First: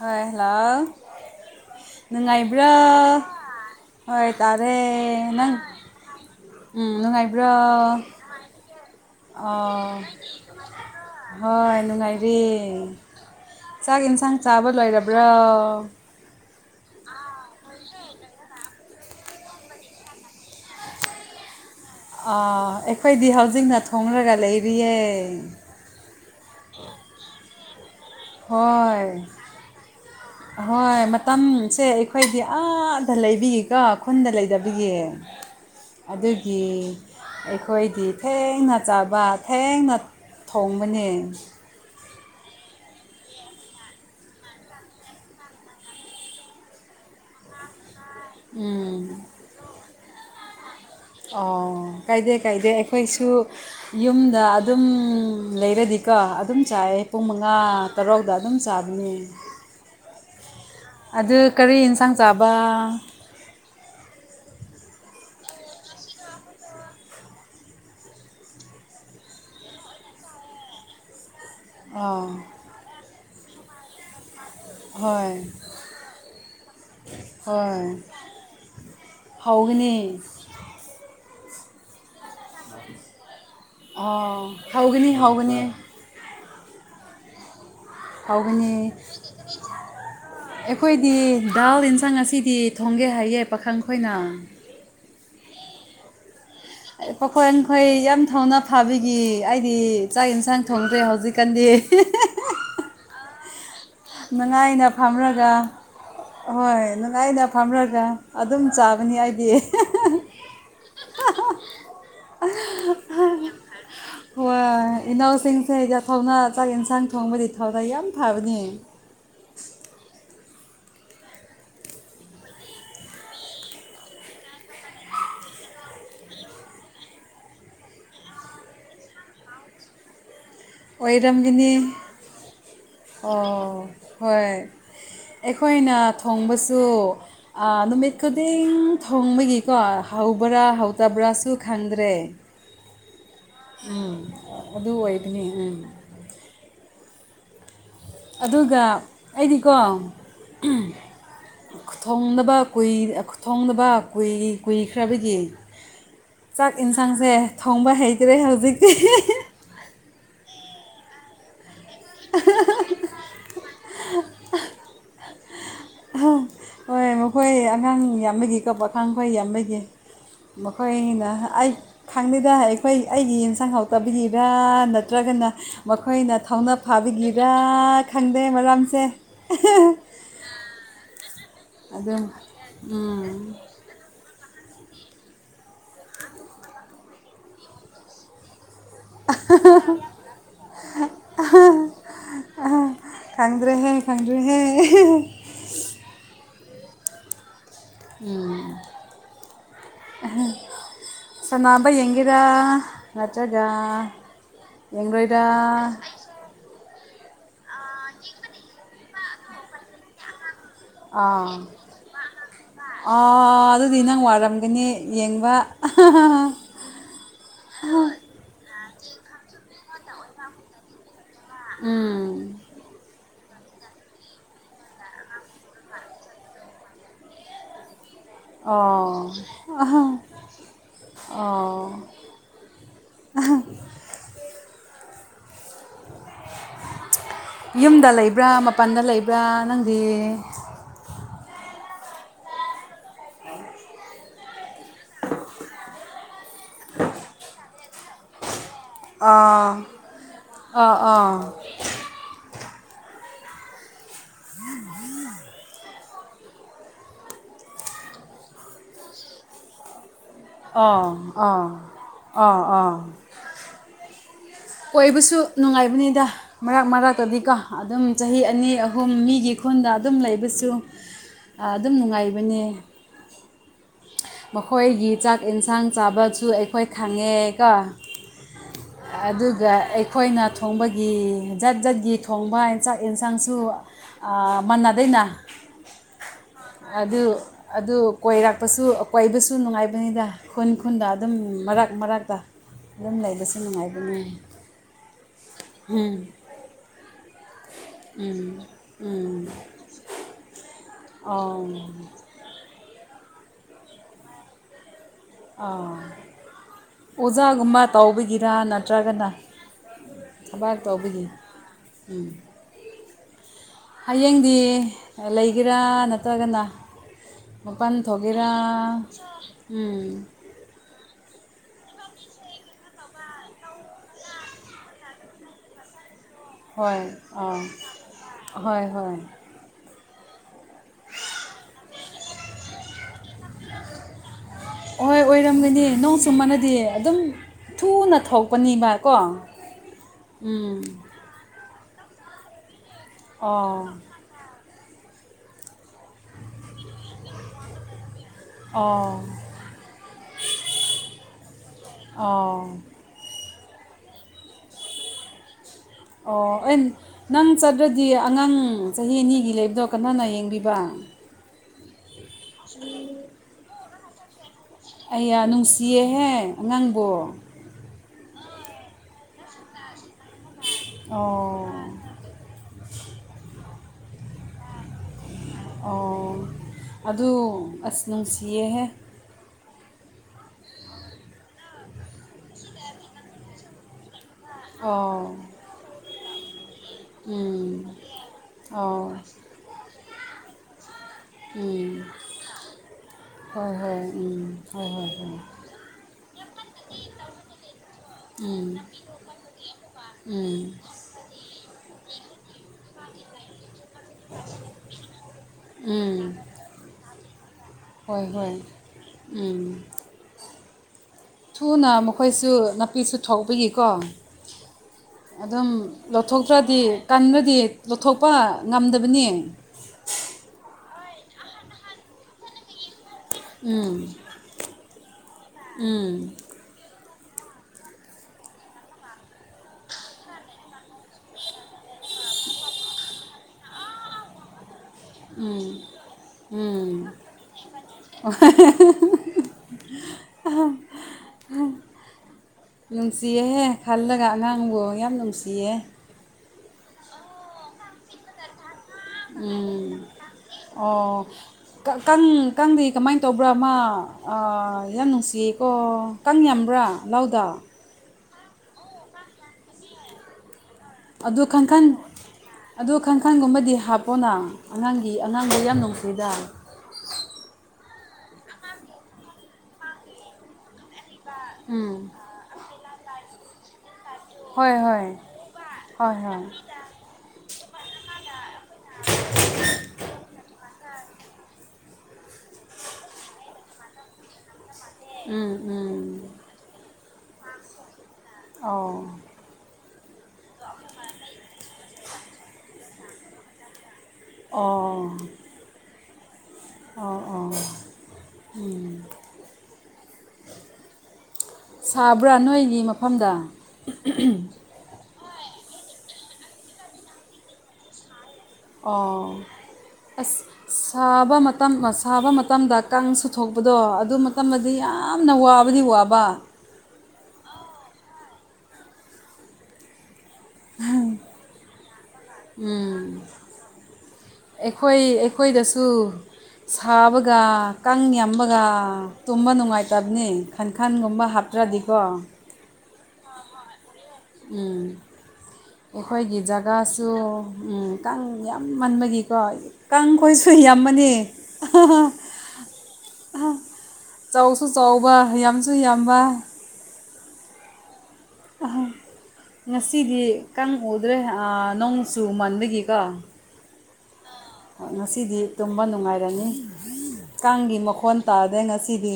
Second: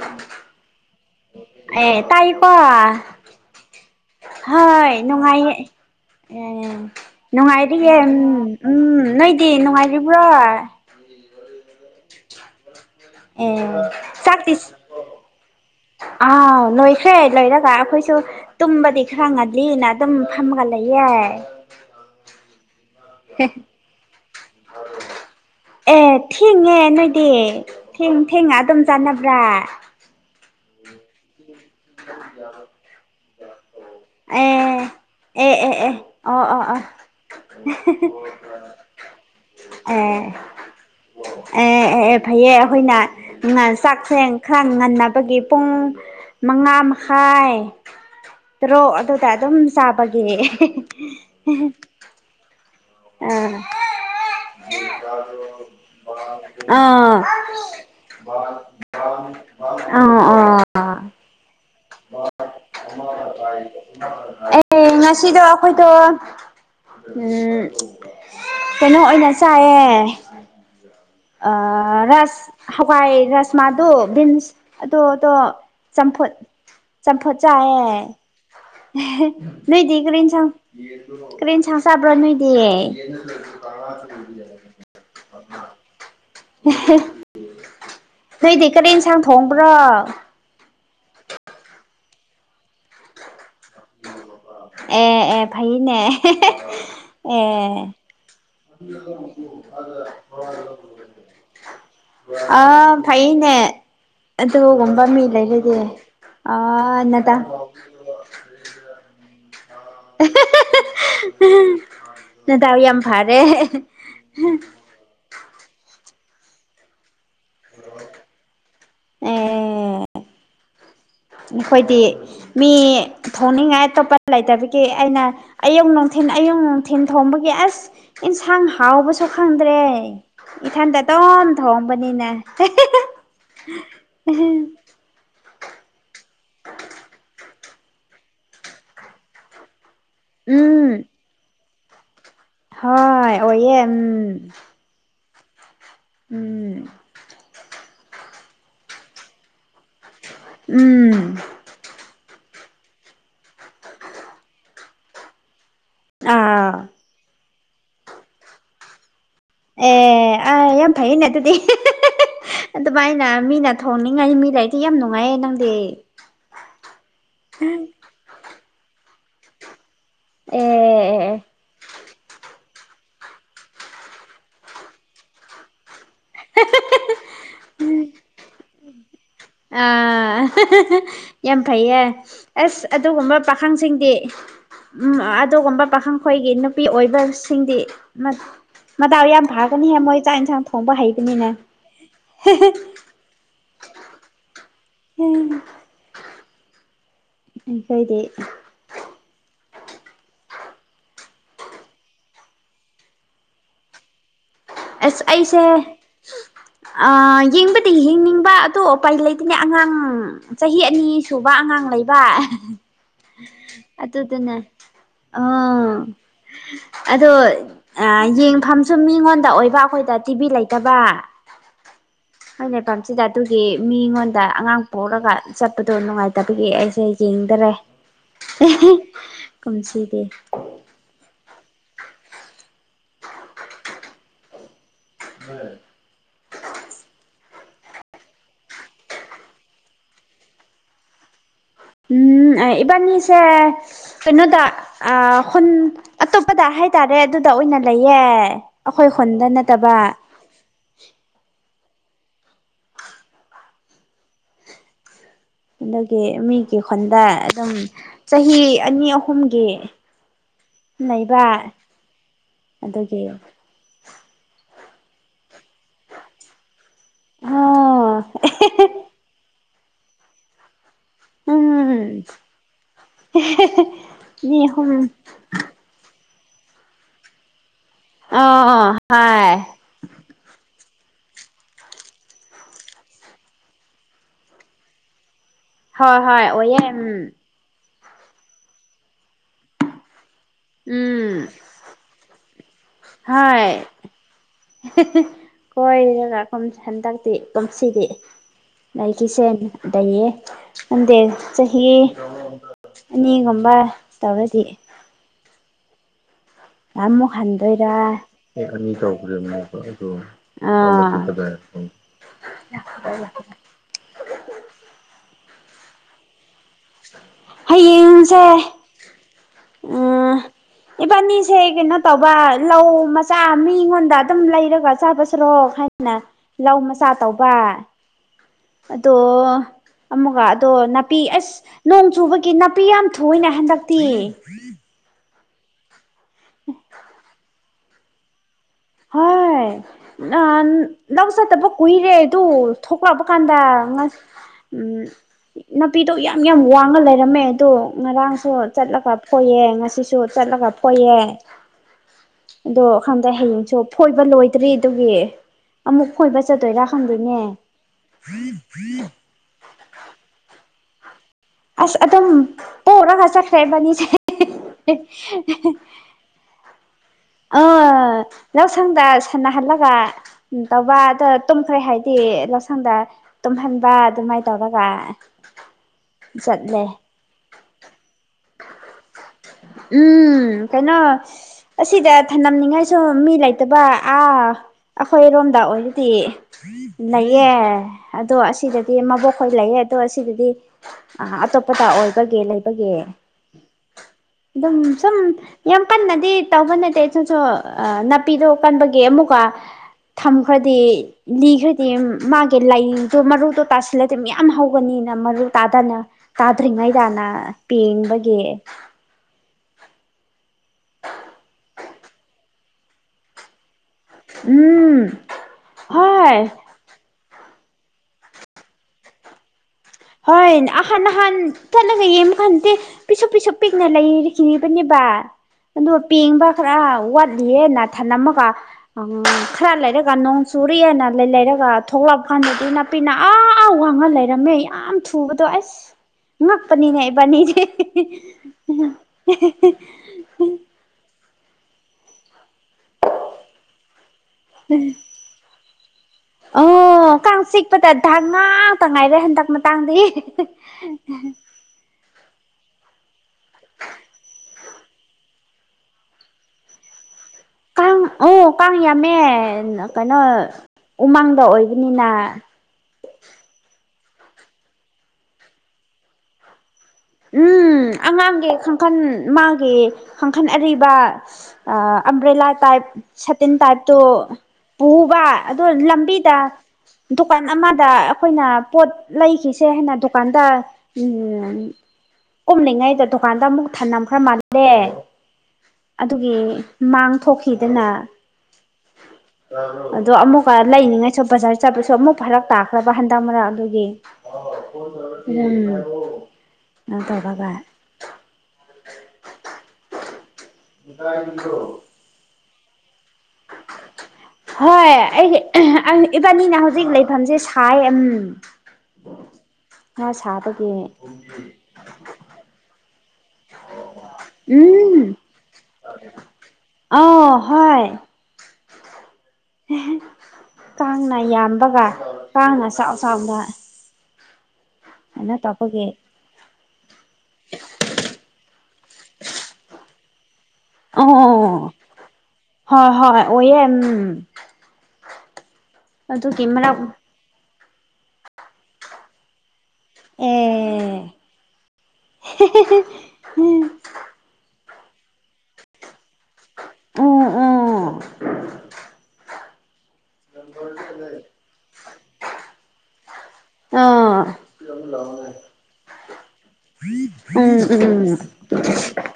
ꯍꯣꯏ ꯍꯜꯂꯣ ꯑꯦ ꯇꯥꯢꯌꯦꯀꯣ ꯅꯨꯡꯉꯥꯏꯕ꯭ꯔꯣ ꯍꯣꯏ ꯇꯥꯔꯦ ꯍꯣꯏ ꯅꯨꯡꯉꯥꯏꯌꯦ ꯅꯪ ꯑꯦ ꯎꯝ ꯅꯨꯡꯉꯥꯏꯕ꯭ꯔꯣ ꯅꯨꯡꯉꯥꯏꯔꯤꯌꯦ ꯎꯝ ꯎꯝ ꯅꯣꯏꯗꯤ ꯑꯣ ꯅꯨꯡꯉꯥꯏꯔꯤꯕ꯭ꯔꯣ ꯍꯣꯏ ꯅꯨꯡꯉꯥꯏꯔꯤ ꯑꯦ ꯆꯥꯛ ꯌꯦꯟꯁꯥꯡ ꯆꯥꯛꯇꯤꯁ ꯆꯥꯕ ꯂꯣꯏꯔꯕ꯭ꯔꯣ ꯑꯥꯎ ꯂꯣꯏꯈ꯭ꯔꯦ ꯂꯣꯏꯔꯒ ꯑꯩꯈꯣꯏꯁ ꯁꯨ ꯇꯨꯝꯕꯗꯤ ꯈꯔ ꯉꯜꯂꯤꯅ ꯑꯗꯨꯝ ꯐꯝꯃꯒ ꯂꯩꯌꯦ ꯑꯥ ꯑꯦ ꯑꯩꯈꯣꯏꯗꯤ ꯍꯧꯖꯤꯡꯅ ꯊꯣꯔꯒ ꯂꯩꯔꯤꯌꯦ ꯑꯦ ꯊꯦꯡꯉꯦ ꯅꯣꯏꯗꯤ ꯊꯦꯡ ꯊꯦꯡꯅ ꯑꯗꯨꯝ ꯍꯣꯏ ꯆꯥꯟꯅꯕ꯭ꯔ ꯍꯣꯏ ꯃꯇꯝ ꯁꯦ ꯑꯩꯈꯣꯏꯗꯤ ꯑꯥꯗ ꯂꯩꯕꯤꯌꯦꯀꯣ ꯈꯨꯟꯗ ꯑꯦ ꯂꯩꯇꯕꯒꯤ ꯑꯦ ꯑꯦ ꯑꯦ ꯑꯣ ꯑꯣ ꯑꯗꯨꯒꯤ ꯑꯣ [unintelligible] ꯑꯩꯈꯣꯏꯗꯤ ꯊꯦꯡꯅ ꯆꯥꯕ ꯊꯦꯡꯅ ꯑꯦ ꯊꯣꯡꯕꯅꯦ ꯑꯦ ꯑꯦ ꯑꯦ ꯐꯩꯌꯦ ꯑꯩꯈꯣꯏꯅ [unintelligible] ꯆꯥꯛꯁꯦ ꯈꯔ ꯉꯟꯅꯕꯒꯤ ꯄꯨꯡ ꯃꯉꯥ ꯃꯈꯥꯏ ꯇꯔꯨꯛ ꯎꯝ ꯑꯗꯨꯗ ꯑꯗꯨꯝ ꯆꯥꯕꯒꯤꯅꯦ ꯑꯣ ꯀꯥꯏꯗꯦ ꯀꯥꯏꯗꯦ ꯑꯩꯈꯣꯏꯁꯨ ꯑꯥ ꯌꯨꯝꯗ ꯑꯗꯨꯝ ꯂꯩꯔꯗꯤꯀꯣ ꯑꯗꯨꯝ ꯆꯥꯏꯑꯦ ꯑꯥ ꯄꯨꯡ ꯃꯉꯥ ꯇꯔꯨꯛꯇ ꯑꯗꯨꯝ ꯆꯥꯕꯅꯦ ꯑ ꯑꯣ ꯑꯗꯨ ꯀꯔꯤ ꯏꯟꯁꯥꯡ ꯆꯥꯕ ꯑꯦ ꯉꯁꯤꯗꯣ ꯑꯩꯈꯣꯏꯗꯣ ꯎꯝ ꯀꯩꯅꯣ ꯑꯣꯏꯅ ꯆꯥꯏꯌꯦ ꯑ ꯑꯥ ꯔꯁ ꯍꯋꯥꯏ ꯔꯁꯃꯗꯨ ꯕꯤꯟꯁ ꯑꯣꯗꯣꯗꯣ ꯍꯣꯏ ꯆꯝꯐꯨꯠ ꯆꯝꯐꯨꯠ ꯆꯥꯏꯌꯦ ꯍꯣꯏ ꯍꯥꯎꯒꯅꯤ ꯅꯣꯏꯗꯤ ꯀꯔꯤ ꯏꯟꯁꯥꯡ ꯀꯔꯤ ꯏꯟꯁꯥꯡ ꯆꯕ꯭ꯔꯣꯅꯣꯏꯗꯤ ꯑꯣ ꯍꯥꯎꯒꯅꯤ ꯍꯥꯎꯒꯅꯤ ꯅꯣꯏꯗꯤ ꯍꯥꯎꯒꯅꯤ ꯀꯔꯤ ꯏꯟꯁꯥꯡ ꯊꯣꯡꯕ꯭ꯔꯣ ꯑꯩꯈꯣꯏꯗꯤ ꯗꯥꯜ ꯏꯟꯁꯥꯡ ꯑꯁꯤꯗꯤ ꯊꯣꯡꯒꯦ ꯍꯥꯏꯌꯦ ꯄꯥꯈꯪ ꯈꯣꯏꯅ ꯑꯦ ꯑꯦ ꯐꯩꯅꯦ ꯑꯦ ꯄꯥꯈꯪꯈꯩꯏ ꯌꯥꯝ ꯊꯧꯅ ꯐꯥꯕꯒꯤ ꯑꯩꯗꯤ ꯆꯥꯛ ꯏꯟꯁꯥꯡ ꯊꯣꯡꯗꯦ ꯍꯧꯖꯤꯛꯀꯥꯟꯗꯤ ꯑ ꯐꯩꯅꯦ ꯅꯨꯡꯉꯥꯏꯅ ꯑꯗꯨꯒꯨꯝꯕ ꯃꯤ ꯐꯝꯔꯒ ꯂꯩꯔꯗꯤ ꯍꯣꯏ ꯑꯥ ꯅꯗꯥꯎ ꯅꯨꯡꯉꯥꯏꯅꯦ ꯐꯥꯝꯔꯒ ꯑꯗꯨꯝ ꯆꯥꯕꯅꯤ ꯑꯩꯗꯤ ꯅꯗꯥꯎ ꯌꯥꯝ ꯐꯔꯦ ꯍꯣꯏ ꯏꯅꯥꯎꯁꯤꯡꯁꯦ [unintelligible] ꯊꯧꯅ ꯆꯥꯛ ꯌꯦꯟꯁꯥꯡ ꯊꯣꯡꯕꯗꯤ ꯊꯧꯅ ꯌꯥꯝ ꯐꯕꯅꯦ ꯑꯦꯑꯦ ꯅꯈꯣꯏꯗꯤ ꯃꯤ ꯊꯣꯡꯅꯤꯡꯉꯥꯏ ꯑꯇꯣꯞꯄ ꯂꯩꯇꯕꯒꯤ ꯑꯩꯅ ꯑꯌꯨꯛ ꯅꯨꯡꯊꯤꯟ ꯑꯌꯨꯛ ꯅꯨꯡꯊꯤꯟ ꯊꯣꯡꯕꯒꯤ ꯑꯁ ꯏꯟꯁꯥꯡ ꯍꯥꯎꯕꯁꯨ ꯈꯪꯗ꯭ꯔꯦ ꯏꯊꯟꯗ ꯑꯗꯨꯝ ꯑꯣꯏꯔꯝꯒꯅꯤ ꯊꯣꯡꯕꯅꯤꯅꯦ ꯑꯣ ꯍꯣꯏ ꯑꯩꯈꯣꯏꯅ ꯊꯣꯡꯕꯁꯨ ꯑ ꯅꯨꯃꯤꯠ ꯈꯨꯗꯤꯡ ꯊꯣꯡꯕꯒꯤꯀꯣ ꯍꯧꯕ꯭ꯔ ꯎꯝ ꯍꯧꯇꯕ꯭ꯔꯁꯨ ꯈꯪꯗ꯭ꯔꯦ ꯍꯣꯏ ꯑꯣꯏꯌꯦ ꯎꯝ [unintelligible] ꯎꯝ ꯑꯗꯨꯒ ꯑꯩꯗꯤꯀꯣ ꯎꯝ ꯊꯣꯡꯅꯕ ꯀꯨꯏ ꯊꯣꯡꯗꯅꯕ ꯀꯨꯏ ꯀꯨꯏꯈ꯭ꯔꯕꯒꯤ ꯆꯥꯛ ꯑꯥ ꯏꯟꯁꯥꯡꯁꯦ ꯊꯣꯡꯕ ꯍꯩꯇꯔꯦ ꯍꯧꯖꯤꯛꯇꯤ ꯑꯦ ꯑ ꯌꯥꯝ ꯐꯩꯌꯦꯅꯦ ꯑꯗꯨꯗꯤ [unintelligible] ꯑꯗꯨꯃꯥꯏꯅ ꯃꯤꯅ ꯊꯣꯡꯅꯤꯡꯉꯥꯏꯅꯤ ꯃꯤ ꯂꯩꯔꯗꯤ ꯌꯥꯝ ꯅꯨꯡꯉꯥꯏꯌꯦ ꯅꯪꯗꯤ ꯍꯣꯏ ꯃꯈꯣꯏ ꯑꯉꯥꯡ ꯌꯥꯝꯕꯒꯤ ꯀꯣ ꯄꯈꯪ ꯈꯣꯏ ꯌꯥꯝꯕꯒꯤ ꯑꯦ ꯑꯦ ꯃꯈꯣꯏꯅ ꯑꯦ ꯑꯩ ꯈꯪꯅꯤꯗ ꯑꯩꯈꯣꯏ ꯑꯩꯒꯤ ꯌꯦꯟꯁꯥꯡ ꯍꯥꯎꯇꯕꯤꯒꯤꯔ ꯅꯠꯇ꯭ꯔꯒꯅ ꯃꯈꯣꯏꯅ ꯊꯧꯅꯥ ꯐꯥꯕꯤꯒꯤꯔ ꯈꯪꯗꯦ ꯃꯔꯝꯁꯦ ꯑꯥ ꯍꯤꯍꯤ ꯌꯥꯝ ꯐꯩꯌꯦ ꯑꯗꯨꯝ ꯑꯁ ꯎꯝ ꯑꯗꯨꯒꯨꯝꯕ ꯄꯥꯈꯪꯁꯤꯡꯗꯤ ꯎꯝ ꯑꯗꯨꯒꯨꯝꯕ ꯄꯥꯈꯪꯈꯣꯏꯒꯤ ꯅꯨꯄꯤ ꯑꯣꯏꯕꯁꯤꯡꯗꯤ ꯃꯇꯥꯎ ꯌꯥꯝ ꯐꯥꯒꯅꯤꯍꯦ ꯃꯣꯏ ꯆꯥꯛ ꯌꯦꯟꯁꯥꯡ ꯊꯣꯡꯕ ꯍꯩꯕꯅꯤꯅꯦ ꯑꯥ ꯈꯪꯗ꯭ꯔꯦꯍꯦ ꯈꯪꯗ꯭ꯔꯦꯍꯦ ꯎꯝ ꯑꯩ ꯀꯩꯗꯤ ꯁꯅꯥꯕ ꯌꯦꯡꯒꯦꯔꯥ ꯅꯠꯇ꯭ꯔꯒ ꯑꯁ ꯌꯦꯡꯂꯣꯏꯗꯥ ꯑꯩꯁꯦ ꯑꯥ ꯌꯦꯡꯕꯗꯤ ꯌꯦꯡꯅꯤꯡꯕ ꯑꯗꯣ ꯎꯄꯥꯏ ꯂꯩꯇꯅꯦ ꯑꯉꯥꯡ ꯆꯍꯤ ꯑꯅꯤ ꯑꯥ ꯁꯨꯕ ꯑꯉꯥꯡ ꯂꯩꯕ ꯑꯥ ꯑꯗꯨꯗꯤ ꯑꯗꯨ ꯅꯪ ꯗꯨꯅꯦ ꯋꯥꯔꯝꯒꯅꯤ ꯌꯦꯡꯕ ꯑꯥ ꯑꯗꯣ ꯌꯦꯡꯐꯝꯁꯨ ꯃꯤꯉꯣꯟꯗ ꯑꯣꯏꯕ ꯑꯩꯈꯣꯏꯗ ꯇꯤꯚꯤ ꯂꯩꯇꯕ ꯎꯝ ꯑꯩꯈꯣꯏ ꯂꯩꯐꯝꯁꯤꯗ ꯑꯗꯨꯒꯤ ꯃꯤꯉꯣꯟꯗ ꯑꯉꯥꯡ ꯄꯣꯛꯂꯒ ꯆꯠꯄꯗꯣ ꯅꯨꯡꯉꯥꯏꯇꯕꯒꯤ ꯑꯩꯁꯦ ꯌꯦꯡꯗꯔꯦ ꯑꯣ ꯑꯍꯝ ꯀꯨꯝꯁꯤꯗꯤ ꯑꯣ ꯑꯍꯝ ꯍꯝ ꯌꯨꯝꯗ ꯂꯩꯕ꯭ꯔꯥ ꯃꯄꯜꯗ ꯂꯩꯕ꯭ꯔꯥ ꯅꯪꯗꯤ ꯎꯝ ꯏꯕꯥꯅꯤꯁꯦ ꯀꯩꯅꯣꯗ ꯑꯥ ꯈꯨꯟ ꯑꯇꯣꯞꯄꯗ ꯍꯥꯏꯇꯥꯔꯦ ꯑꯗꯨꯗ ꯑꯣꯏꯅ ꯂꯩꯌꯦ ꯑꯩꯈꯣꯏ ꯈꯨꯟꯗ ꯑꯥ ꯅꯠꯇꯕ ꯑꯥ ꯑꯥ ꯑꯥ ꯎꯝ ꯎꯝ ꯑꯗꯨꯒꯤ ꯃꯤꯒꯤ ꯈꯨꯣꯟꯗ ꯑꯗꯨꯝ ꯆꯍꯤ ꯑꯅꯤ ꯑꯍꯨꯝꯒꯤ ꯑꯥ ꯂꯩꯕ ꯑꯥ ꯑꯥ ꯑꯗꯨꯒꯤ ꯑꯣꯏꯕꯁꯨ ꯅꯨꯡꯉꯥꯏꯕꯅꯤꯗ ꯃꯔꯛ ꯃꯔꯛꯇꯗꯤꯀꯣ ꯑꯗꯨꯝ ꯑꯣ ꯆꯍꯤ ꯑꯅꯤ ꯑꯍꯨꯝ ꯃꯤꯒꯤ ꯏꯈꯨꯜꯗ ꯑꯗꯨꯝ ꯂꯩꯕꯁꯨ ꯑꯗꯨꯝ ꯎꯝ ꯅꯨꯡꯉꯥꯏꯕꯅꯤ ꯑꯅꯤ ꯑꯍꯨꯝ ꯃꯈꯣꯏꯒꯤ ꯆꯥꯛ ꯌꯦꯟꯁꯥꯡ ꯆꯥꯕꯁꯨ ꯑꯩꯈꯣꯏ ꯈꯪꯉꯦꯀꯣ ꯑꯣ ꯑꯣ ꯍꯣꯏ ꯑꯩꯈꯣꯏꯅ ꯊꯣꯡꯕꯒꯤ ꯒꯤ ꯖꯠ ꯖꯠꯒꯤ ꯊꯣꯡꯕ ꯆꯥꯛ ꯌꯦꯟꯁꯥꯡꯁꯨ ꯃꯅꯗꯩꯅ ꯍꯣꯏ ꯍꯣꯏ ꯑꯣꯏꯌꯦ ꯑꯗꯨ ꯎꯝ ꯑꯗꯨ ꯀꯣꯏꯔꯛꯄꯁꯨ ꯀꯣꯏꯕꯁꯨ ꯅꯨꯡꯉꯥꯏꯕꯅꯤꯗ ꯈꯨꯟ ꯈꯨꯟꯗ ꯑꯗꯨꯝ ꯎꯝ ꯃꯔꯛ ꯃꯔꯥꯛꯛꯇ ꯑꯗꯨꯝ ꯂꯩꯕꯁꯦ ꯅꯨꯡꯉꯥꯏꯕ ꯅꯦ ꯀꯣꯏꯨꯝ ꯁꯦꯟꯇ [unintelligible] ꯀꯨꯝꯁꯤꯗꯤ ꯎꯝ ꯎꯝ ꯂꯩꯒꯤꯁꯦꯟ ꯂꯩꯌꯦ ꯈꯟꯗꯦ ꯑꯧ ꯆꯍꯤ ꯑꯅꯤꯒꯨꯝꯕ ꯇꯧꯔꯗꯤ ꯑꯥ ꯑꯥ ꯑꯃꯨꯛ ꯍꯟꯗꯣꯏꯔ ꯅꯠꯇ꯭ꯔꯒꯅ ꯊꯕꯛ ꯑꯥ ꯇꯧꯕꯒꯤ ꯎꯝ ꯌꯥ ꯍꯌꯦꯡꯗꯤ ꯂꯩꯒꯦꯔꯥ ꯅꯠꯇ꯭ꯔꯒꯅ ꯃꯄꯥꯟ ꯍꯌꯦꯡꯁꯦ ꯊꯣꯛꯀꯦꯔꯥ ꯎꯝ ꯏꯕꯥꯅꯤꯁꯦ ꯀꯩꯅꯣ ꯇꯧꯕ ꯂꯧ ꯃꯆꯥ ꯃꯤꯉꯣꯟꯗ ꯑꯗꯨꯝ ꯂꯩꯔꯒ ꯆꯥꯕ ꯁꯔꯨꯛ ꯍꯥꯏꯅ ꯅ ꯂꯧ ꯍꯣꯏ ꯃꯆꯥ ꯇꯧꯕ ꯑꯥ ꯍꯣꯏ ꯑꯗꯣ ꯍꯣꯏ ꯑꯃꯨꯛꯒ ꯑꯗꯣ ꯅꯥꯄꯤ ꯑꯁ ꯅꯣꯡ ꯆꯨꯕꯒꯤ ꯅꯥꯄꯤ ꯌꯥꯝ ꯊꫭꯏꯅꯦ ꯍꯟꯗꯛꯇꯤ [inaudible] ꯍꯣꯏ ꯑꯣꯏꯔꯝꯒꯅꯤ ꯅꯣꯡꯁꯨ ꯃꯥꯟꯅꯗꯦ ꯑꯗꯨꯝ ꯊꯨꯅ ꯊꫭ ꯍꫭꯏ ꯅꯍꯥꯟ ꯎꯝ ꯂꯧ ꯆꯠꯇꯕ ꯀꯨꯏꯔꯦ ꯑꯗꯨ ꯊꯣꯛꯂꯛꯑꯕ ꯀꯥꯟꯗ ꯑꯣ ꯉ ꯎꯝ ꯅꯥꯄꯤꯗꯣ ꯌꯥꯝ ꯌꯥꯝ ꯋꯥꯡꯅ ꯂꯩꯔꯝꯃꯦ ꯑꯗꯣ ꯉꯔꯥꯡ [unintelligible] ꯑꯣ ꯆꯠꯂꯒ ꯐꯣꯏꯌꯦ ꯉꯁꯤꯁꯨ ꯆꯠꯂꯒ ꯐꯣꯏꯌꯦ ꯑꯣ ꯑꯗꯣ ꯈꯟꯗꯦ ꯍꯌꯦꯡꯁꯨ ꯐꯣꯏꯕ ꯂꯣꯏꯗ꯭ꯔꯤ ꯑꯗꯨꯒꯤ ꯑꯃꯨꯛ ꯐꯣꯏꯕ ꯑꯣ ꯑꯦ ꯆꯠꯇꯣꯏꯔꯥ ꯈꯪꯗꯣꯏꯅꯦ ꯅꯪ ꯆꯠꯔꯗꯤ ꯑꯉꯥꯡ ꯆꯍꯤ ꯑꯅꯤꯒꯤ ꯂꯩꯕꯗꯣ ꯀꯅꯥꯅ ꯌꯦꯡꯕꯤꯕ ꯑꯁ ꯑꯗꯨꯝ ꯄꯣꯔꯒ ꯆꯠꯈ꯭ꯔꯦ ꯏꯕꯥꯅꯤꯁꯦ [unintelligible] ꯑꯩꯌꯥ ꯅꯨꯡꯁꯤꯌꯦꯍꯦ ꯑꯉꯥꯡꯕꯣ [unintelligible] ꯂꯧꯁꯪꯗ ꯁꯥꯟꯅꯍꯜꯂꯒ ꯎꯝ ꯇꯧꯕ ꯑꯗꯣ ꯑꯣ ꯇꯨꯝꯈ꯭ꯔꯦ ꯍꯥꯏꯗꯤ ꯂꯧꯁꯪꯗ ꯇꯨꯝꯍꯟꯕ ꯑꯗꯨꯝꯃꯥꯏ ꯇꯧꯔꯒ ꯑꯣ ꯆꯠꯂꯦ ꯑꯗꯨ ꯑꯁ ꯅꯨꯡꯁꯤꯌꯦꯍꯦ ꯎꯝ ꯀꯩꯅꯣ ꯑꯁꯤꯗ ꯊꯝꯅꯝꯅꯤꯡꯉꯥꯏꯁꯨ ꯃꯤ ꯂꯩꯇꯕ ꯑꯥ ꯑꯣ ꯑꯈꯣꯏꯔꯣꯝꯗ ꯑꯣꯏꯔꯗꯤ ꯂꯩꯌꯦ ꯎꯝ ꯑꯗꯣ ꯑꯁꯤꯗꯗꯤ ꯑꯣ ꯃꯕꯣꯛꯈꯣꯏ ꯂꯩꯌꯦ ꯑꯗꯣ ꯑꯁꯤꯗꯗꯤ ꯑ ꯑꯇꯣꯞꯄꯗ ꯎꯝ ꯑꯣꯏꯕꯒꯤ ꯂꯩꯕꯒꯤ ꯍꯣꯏ ꯍꯣꯏ ꯎꯝ ꯍꯣꯏ ꯑꯗꯨꯝ ꯍꯣꯏ ꯁꯨꯝ ꯍꯣꯏ ꯌꯥꯝ ꯀꯟꯅꯗꯤ ꯇꯧ ꯕ ꯅꯠꯇꯦ [unintelligible] ꯑ‌ ꯅꯥꯄꯤꯗꯣ ꯎꯝ ꯀꯟꯕꯒꯤ ꯑꯃꯨꯛꯀ ꯎꯝ ꯊꯝꯈ꯭ꯔꯗꯤ ꯂꯤꯈ꯭ꯔꯗꯤ ꯃꯥꯒꯤ ꯂꯩꯗꯣ ꯃꯔꯨꯗꯣ ꯇꯥꯁꯟ ꯂꯗꯤ ꯃꯌꯥꯝ ꯍꯧꯒꯅꯤꯅ ꯃꯔꯨ ꯇꯥꯗꯅ ꯎꯝ ꯇꯥꯗ꯭ꯔꯤꯉꯩꯗꯅ ꯍꯣꯏ ꯄꯦꯡꯕꯒꯤ ꯍꯣꯏ ꯎꯝ [inaudible] ꯊꯨꯅ ꯃꯈꯣꯏꯁꯨ ꯅꯥꯄꯤꯁꯨ ꯊꯣꯛꯄꯒꯤ ꯀꯣ ꯎꯝ ꯑꯗꯨꯝ ꯍꯣꯏ ꯂꯧꯊꯣꯛꯇ꯭ꯔꯗꯤ ꯀꯟꯔꯗꯤ ꯂꯧꯊꯣꯛꯄ ꯉꯝꯗꯕꯅꯦ ꯍꯣꯏ ꯑꯍꯥꯟ ꯑꯍꯥꯟ [unintelligible] ꯌꯦꯡꯕꯀꯥꯟꯗꯗꯤ ꯄꯤꯁꯛ ꯄꯤꯁꯛ ꯄꯤꯛꯅ ꯎꯝ ꯂꯩꯈꯤꯕꯅꯦꯕ ꯑꯗꯨꯒ ꯎꯝ ꯄꯦꯡꯕ ꯈꯔ ꯋꯥꯠ ꯊꯠꯂꯤꯌꯦꯅ ꯊꯅꯝꯃꯒ [unintelligible] ꯈꯔ ꯂꯩꯔꯒ ꯅꯣꯡ ꯆꯨꯔꯤ ꯍꯥꯏꯅ ꯂꯩꯔꯒ ꯊꯣꯛꯂꯛ ꯃꯥꯟꯗꯗꯤ ꯅꯥꯄꯤꯅ ꯑꯥ ꯋꯥꯡꯉ ꯂꯩꯔꯝꯃꯦ ꯊꯨꯕꯗꫭ ꯎꯝ ꯑꯁ ꯎꯝ ꯉꯛꯄꯅꯤꯅꯦ ꯏꯕꯥꯅꯤꯗꯤ [unintelligible] [unintelligible] ꯅꯨꯡꯁꯤꯌꯦꯍꯦ ꯈꯜꯂꯒ ꯑꯉꯥꯡꯕꯨ ꯌꯥꯝ ꯅꯨꯡꯁꯤꯌꯦ ꯑꯣ ꯀꯥꯡ ꯆꯤꯛꯄꯗ ꯗꯥꯛ ꯉꯥꯛ ꯇ ꯉꯥꯏꯔꯦ ꯍꯟꯗꯛ ꯃꯇꯥꯡꯗꯤ ꯎꯝ [unintelligible] ꯀꯪꯗꯤ ꯀꯝꯃꯥꯏ ꯇꯧꯕ꯭ꯔ ꯃꯥ ꯑꯥ ꯌꯥꯝ ꯅꯨꯡꯁꯤꯌꯦꯀꯣ ꯀꯥꯡ ꯌꯥꯝꯕ꯭ꯔ ꯂꯧꯗ ꯑꯧ ꯀꯥꯡ ꯌꯥꯝꯃꯦ ꯀꯩꯅꯣ ꯎꯃꯪꯗ ꯑꯗꫭ ꯈꯟꯈꯟ ꯑꯣꯏꯕꯅꯤꯅ ꯑꯗꯨ ꯈꯟꯈꯟꯒꯨꯝꯕꯗꯤ ꯍꯥꯞ ꯄꫭꯅ ꯑꯉꯥꯡꯒꯤ ꯑꯉꯥꯡꯗꫭ ꯌꯥꯝ ꯅꯨꯡꯁꯤꯗ ꯎꯝ ꯑꯉꯥꯡꯒꯤ ꯈꯪꯈꯟ ꯃꯥꯒꯤ ꯈꯪꯈꯟ ꯑꯔꯤꯕ ꯑꯥ ꯎꯝ ꯑꯝꯕ꯭ꯔꯦꯂꯥ ꯇꯥꯏꯞ ꯁꯥꯇꯤꯟ ꯇꯥꯏꯞ ꯇꫭ ꯍꯣꯏ ꯍꯣꯏ ꯄꯨꯕ ꯑꯗꯣ ꯍꯣꯏ ꯂꯝꯕꯤꯗ ꯍꯣꯏ ꯗꯨꯀꯥꯟ ꯑꯃꯗ ꯑꯈꯣꯏꯅ ꯄꯣꯠ ꯂꯩꯈꯤꯁꯦ ꯍꯥꯏꯅ ꯗꯨꯀꯥꯟꯗ ꯎꯝ ꯀꯨꯝꯂꯤꯉꯩꯗ ꯗꯨꯀꯥꯟꯗ ꯑꯃꯨꯛ ꯊꯟꯅꯝꯈ꯭ꯔ ꯃꯥꯜꯂꯦ ꯎꯝ ꯎꯝ ꯑꯗꯨꯒꯤ ꯃꯥꯡꯊꯣꯛꯈꯤꯗꯅ ꯑꯧ ꯑꯗꯣ ꯑꯃꯨꯛꯀ ꯂꯩꯅꯤꯡꯉꯥꯏꯁꯨ ꯕꯖꯥꯔ ꯆꯠꯄꯁꯨ ꯑꯃꯨꯛ ꯐꯔꯛ ꯇꯥꯈ꯭ꯔꯕ ꯍꯟꯗꯛ ꯃꯔꯛ ꯑꯗꯨꯒꯤ ꯑꯣ [unintelligible] ꯎꯝ ꯑ ꯑꯣ ꯑꯣ ꯇꯧꯕꯒ ꯎꯝ [unintelligible] [unintelligible] ꯃꯤ ꯃꯐꯝꯗ [unintelligible] ꯑꯩꯒꯤ [unintelligible] ꯏꯕꯥꯅꯤꯅ ꯍꯧꯖꯤꯛ ꯂꯩꯐꯝꯁꯦ ꯁꯥꯏ ꯎꯝ ꯑꯣ ꯉꯥ ꯑꯁ ꯁꯥꯕꯒꯤ ꯁꯥꯕ ꯃꯇꯝ ꯁꯥꯕ ꯃꯇꯝꯗ ꯀꯥꯡꯁꯨ ꯊꯣꯛꯄꯗꯣ ꯑꯗꯨ ꯃꯇꯝꯗꯗꯤ ꯎꯝ ꯌꯥꯝꯅ ꯋꯥꯕꯗꯤ ꯋꯥꯕ ꯑꯣ ꯍꫭꯏ [unintelligible] ꯀꯥꯡꯅ ꯌꯥꯝꯕꯒ ꯀꯥꯡꯅ ꯆꯥꯎ ꯎꯝ ꯆꯥꯎꯅ ꯑꯩꯈꯣꯏ ꯀꯩꯅꯣ ꯇꯧꯕꯒꯤ ꯑꯩꯈꯣꯏꯗꯁꯨ ꯁꯥꯕꯒ ꯀꯥꯡ ꯌꯥꯝꯕꯒ ꯇꯨꯝꯕ ꯅꯨꯡꯉꯥꯏꯇꯝꯅꯦ ꯈꯟꯈꯟꯒꯨꯝꯕ ꯑꯣ ꯍꯥꯞꯇ꯭ꯔꯗꯤꯀꯣ ꯍꯣꯏ ꯍꯣꯏ ꯑꯣꯏꯌꯦ ꯎꯝ ꯎꯝ ꯑꯩꯈꯣꯏꯒꯤ ꯑꯗꯨꯒꯤ ꯃꯔꯛ ꯖꯒꯥꯁꯨ ꯎꯝ ꯀꯥꯡ ꯌꯥꯝꯃꯟꯕꯒꯤꯀꯣ ꯀꯥꯡ ꯈꯣꯏꯁꯨ ꯑꯦ ꯌꯥꯝꯕꯅꯦ [unintelligible] ꯌꯥꯝꯁꯨ ꯆꯥꯎꯕ ꯌꯥꯝꯁꯨ ꯌꯥꯝꯕ ꯎꯝ ꯎꯝ [unintelligible] ꯉꯁꯤꯗꯤ ꯀꯥꯡ ꯎꯗ꯭ꯔꯦ ꯑ ꯅꯣꯡ ꯆꯨꯃꯟꯕꯒꯤꯀꯣ ꯑꯥ ꯉꯁꯤꯗꯤ ꯇꯨꯝꯕ ꯅꯨꯡꯉꯥꯏꯔꯅꯤ ꯎꯝ ꯀꯥꯡꯒꯤ ꯎꯝ ꯃꯈꯣꯟ ꯇꯥꯗꯦ ꯉꯁꯤꯗꯤ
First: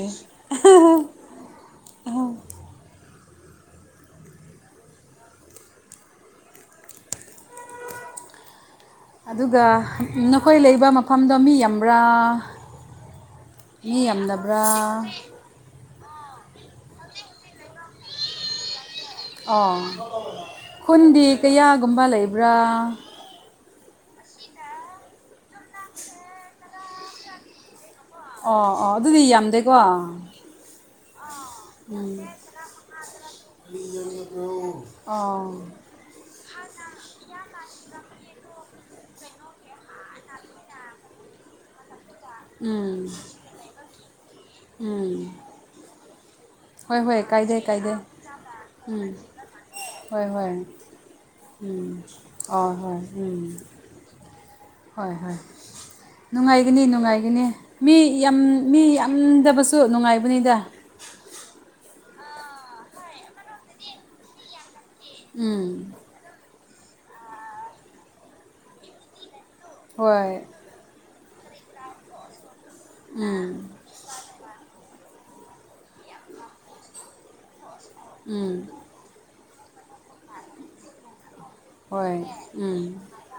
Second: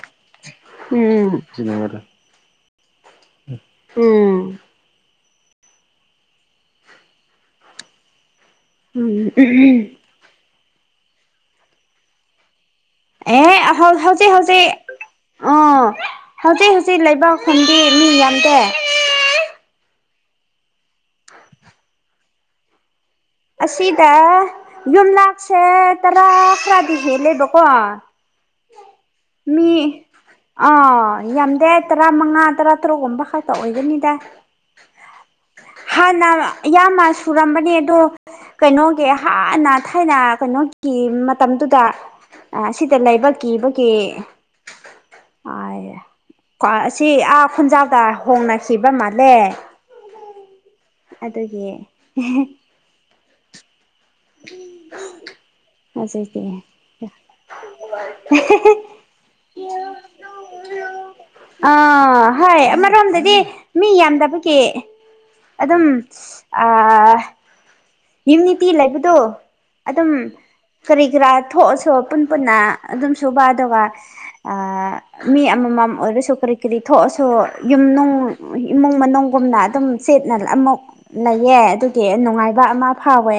ꯎꯝ [unintelligible] [unintelligible] ꯑꯗꯨꯒ ꯎꯝ ꯅꯈꯣꯏ ꯂꯩꯕ ꯃꯐꯝꯗꯣ ꯃꯤ ꯌꯥꯝꯕ꯭ꯔ ꯑꯦ ꯍꯧ ꯍꯧꯖꯤꯛ ꯍꯧꯖꯤꯛ ꯑ [unintelligible] ꯍꯧꯖꯤꯛ ꯍꯧꯖꯤꯛ ꯂꯩꯕ [unintelligible] ꯃꯐꯝꯗꯤ ꯃꯤ ꯌꯥꯝꯗꯦ ꯑꯣ ꯈꯨꯟꯗꯤ ꯀꯌꯥꯒꯨꯝꯕ ꯂꯩꯕ꯭ꯔ ꯑꯁꯤꯗ ꯌꯨꯝꯂꯥꯛꯁꯦ ꯇꯔꯥ ꯈꯔꯗꯤ ꯍꯦꯜꯂꯦꯕꯀꯣ ꯑꯣ ꯑꯣ ꯑꯗꯨꯗꯤ ꯌꯥꯝꯗꯦꯀꯣ ꯃꯤ ꯑꯥ ꯌꯥꯝꯗꯦ ꯎꯝ ꯇꯔꯥꯃꯉꯥ ꯇꯔꯥꯇꯔꯨꯛꯒꯨꯝꯕ ꯈꯛꯇ ꯑꯣꯏꯒꯅꯤꯗ ꯑꯣ ꯍꯥꯟꯅ ꯌꯥꯝꯅ ꯁꯨꯔꯝꯕꯅꯦ ꯑꯗꯣ ꯀꯩꯅꯣꯒꯤ ꯍꯥꯟꯅ ꯊꯥꯏꯅ ꯀꯩꯅꯣꯒꯤ ꯃꯇꯝꯗꯨꯗ ꯑ ꯁꯤꯗ ꯎꯝ ꯂꯩꯥꯕ ꯀꯤꯕꯒꯤ ꯎꯝ [unintelligible] ꯍꯣꯏ ꯑꯁꯤ ꯍꯣꯏ ꯑꯥ ꯀꯥꯏꯗꯦ ꯀꯥꯏꯗꯦ ꯈꯨꯟꯖꯥꯎꯗ ꯍꯣꯡꯅꯈꯤꯕ ꯎꯝ ꯃꯥꯜꯂꯦ ꯍꯣꯏ ꯍꯣꯏ ꯑꯗꯨꯒꯤ ꯎꯝ ꯑ ꯍꯣꯏ ꯎꯝ ꯍꯣꯏ ꯍꯣꯏ ꯍꯧꯖꯤꯛꯇꯤ ꯅꯨꯡꯉꯥꯏꯒꯅꯤ ꯅꯨꯡꯉꯥꯏꯒꯅꯤ ꯃꯤ ꯌꯥꯝ ꯃꯤ ꯌꯥꯝꯗꯕꯁꯨ ꯅꯨꯡꯉꯥꯏꯕꯅꯤꯗ ꯑ ꯑ ꯍꯥꯏ ꯑꯃꯔꯣꯝꯗꯗꯤ ꯃꯤ ꯌꯥꯝꯗꯕꯒꯤ ꯑꯗꯨꯝ ꯎꯝ ꯑꯥ ꯌꯨꯅꯤꯇꯤ ꯂꯩꯕꯗꯣ ꯑꯗꯨꯝ ꯍꯣꯏ ꯀꯔꯤ ꯔ ꯊꯣꯛꯑꯁꯨ ꯄꯨꯟ ꯄꯨꯟꯅ ꯑꯗꯨꯝ ꯁꯨꯕ ꯎꯝ ꯑꯗꯨꯒ ꯑꯥ ꯃꯤ ꯑꯃꯃꯝ ꯑꯣꯏꯔꯁꯨ ꯀꯔꯤ ꯀꯔꯤ ꯊꯣꯛꯑꯁꯨ ꯌꯨꯝꯅꯨꯡ ꯎꯝ ꯏꯃꯨꯡ ꯃꯅꯨꯡ ꯒꯨꯝꯅ ꯑꯗꯨꯝ ꯆꯦꯠꯅ ꯑꯃꯨꯛ ꯂꯩꯌꯦ ꯑꯗꯨꯒꯤ ꯍꯣꯏ ꯅꯨꯡꯉꯥꯏꯕ ꯎꯝ ꯑꯃ ꯐꯥꯎꯋꯦ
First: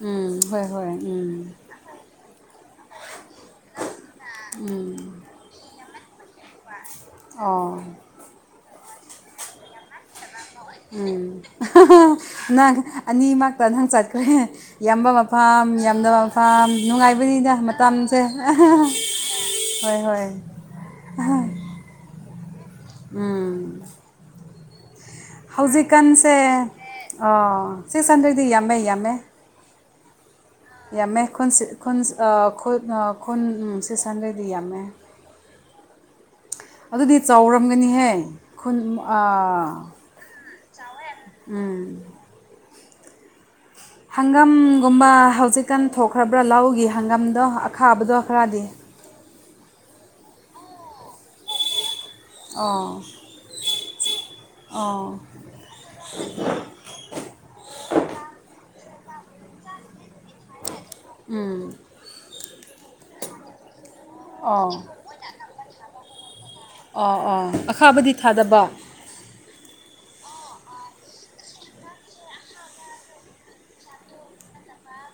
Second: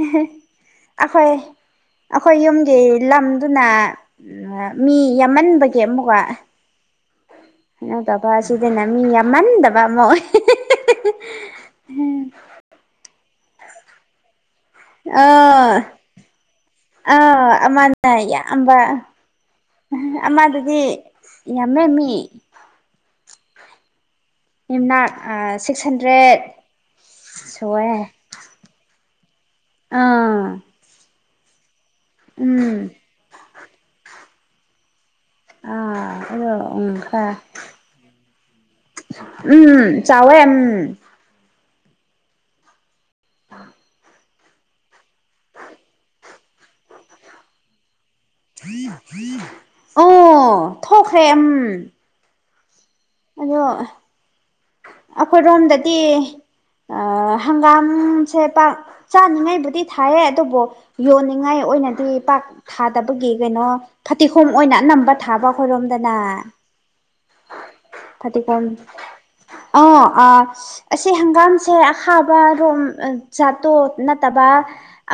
ꯎꯝ ꯍꯣꯏ ꯍꯣꯏ ꯎꯝ ꯑꯩꯈꯣꯏ ꯌꯨꯝꯒꯤ ꯂꯝꯗꯨꯅ ꯃꯤ ꯎꯝ ꯌꯥꯝꯃꯟꯕꯒꯤ ꯑꯃꯨꯛꯀ ꯑꯣ ꯁꯤꯗꯅ ꯃꯤ ꯌꯥꯝꯃꯟꯗꯕ ꯑꯃ ꯑꯣꯏ ꯎꯝ ꯅꯪ ꯑꯅꯤꯃꯛꯇ ꯅꯪ ꯆꯠꯈ꯭ꯔꯦ ꯌꯥꯝꯕ ꯑ ꯃꯐꯝ ꯌꯥꯝꯗꯕ ꯃꯐꯝ ꯑꯥ ꯅꯨꯡꯉꯥꯏꯕꯅꯤꯗ ꯑꯃꯅ ꯃꯇꯝꯁꯦ ꯌꯥꯝꯕ ꯍꯣꯏ ꯍꯣꯏ ꯑꯃꯗꯨꯗꯤ ꯌꯥꯝꯃꯦ ꯃꯤ ꯎꯝ ꯌꯨꯝꯅꯥꯛ ꯁꯤꯛꯁ ꯍꯧꯖꯤꯛꯀꯥꯟꯁꯦ ꯍꯟꯗ꯭ꯔꯦꯠ ꯁꯨꯋꯦ ꯁꯤꯛꯁ ꯍꯟꯗ꯭ꯔꯦꯗꯗꯤ ꯌꯥꯝꯃꯦ ꯌꯥꯝꯃꯦ ꯑꯥ ꯌꯥꯝꯃꯦ ꯈꯨꯟ ꯈꯨꯟ ꯎꯝ ꯈꯨ ꯈꯨꯟ ꯁꯤ ꯁꯟꯗꯦꯗꯤ ꯌꯥꯝꯃꯦ [unintelligible] ꯑ ꯎꯝ ꯑꯗꯨꯗꯤ ꯆꯥꯎꯔꯝꯒꯅꯤꯍꯦ ꯈꯨꯟ ꯑ, ꯋꯦꯝ ꯎꯝ ꯑ ꯍꯪꯒꯝꯒꯨꯝꯕ ꯍꯧꯖꯤꯛꯀꯥꯟ ꯊꯣꯛꯈ꯭ꯔꯕ꯭ꯔꯥ ꯂꯧꯒꯤ ꯍꯪꯒꯝꯗꯣ ꯑꯈꯥꯕꯗꯣ ꯈꯔꯗꯤ ꯑꯣ ꯊꯣꯛꯈ꯭ꯔꯦ ꯎꯝ ꯑꯣ ꯑꯗꯣ ꯑꯣ ꯑꯩꯈꯣꯏ ꯔꯣꯝꯗꯗꯤ ꯍꯪꯒꯥꯝꯁꯦ ꯄꯥꯛ ꯆꯥꯅꯤꯡꯉꯥꯏꯕꯨꯗꯤ ꯊꯥꯏꯌꯦ ꯑꯗꯨꯕꯨ ꯌꯣꯟꯅꯤꯡꯉꯥꯏ ꯎꯝ ꯑꯣꯏꯅꯗꯤ ꯄꯥꯛ ꯊꯥꯗꯕꯒꯤ ꯀꯩꯅꯣ ꯐꯇꯤꯒꯣꯝ ꯑꯣ ꯑꯣꯏꯅ ꯑꯅꯝꯕ ꯊꯥꯕ ꯑꯩꯈꯣꯏꯔꯣꯝꯗꯅ ꯑꯣ ꯑꯣꯥ ꯑꯈꯥꯕꯗꯤ ꯊꯥꯗꯕ ꯑ ꯑ ꯑꯁꯤ ꯍꯪꯒꯥꯝꯁꯦ ꯑꯈꯥꯕ ꯔꯣꯝ ꯖꯥꯠꯇꯣ ꯅꯠꯇꯕ [unintelligible]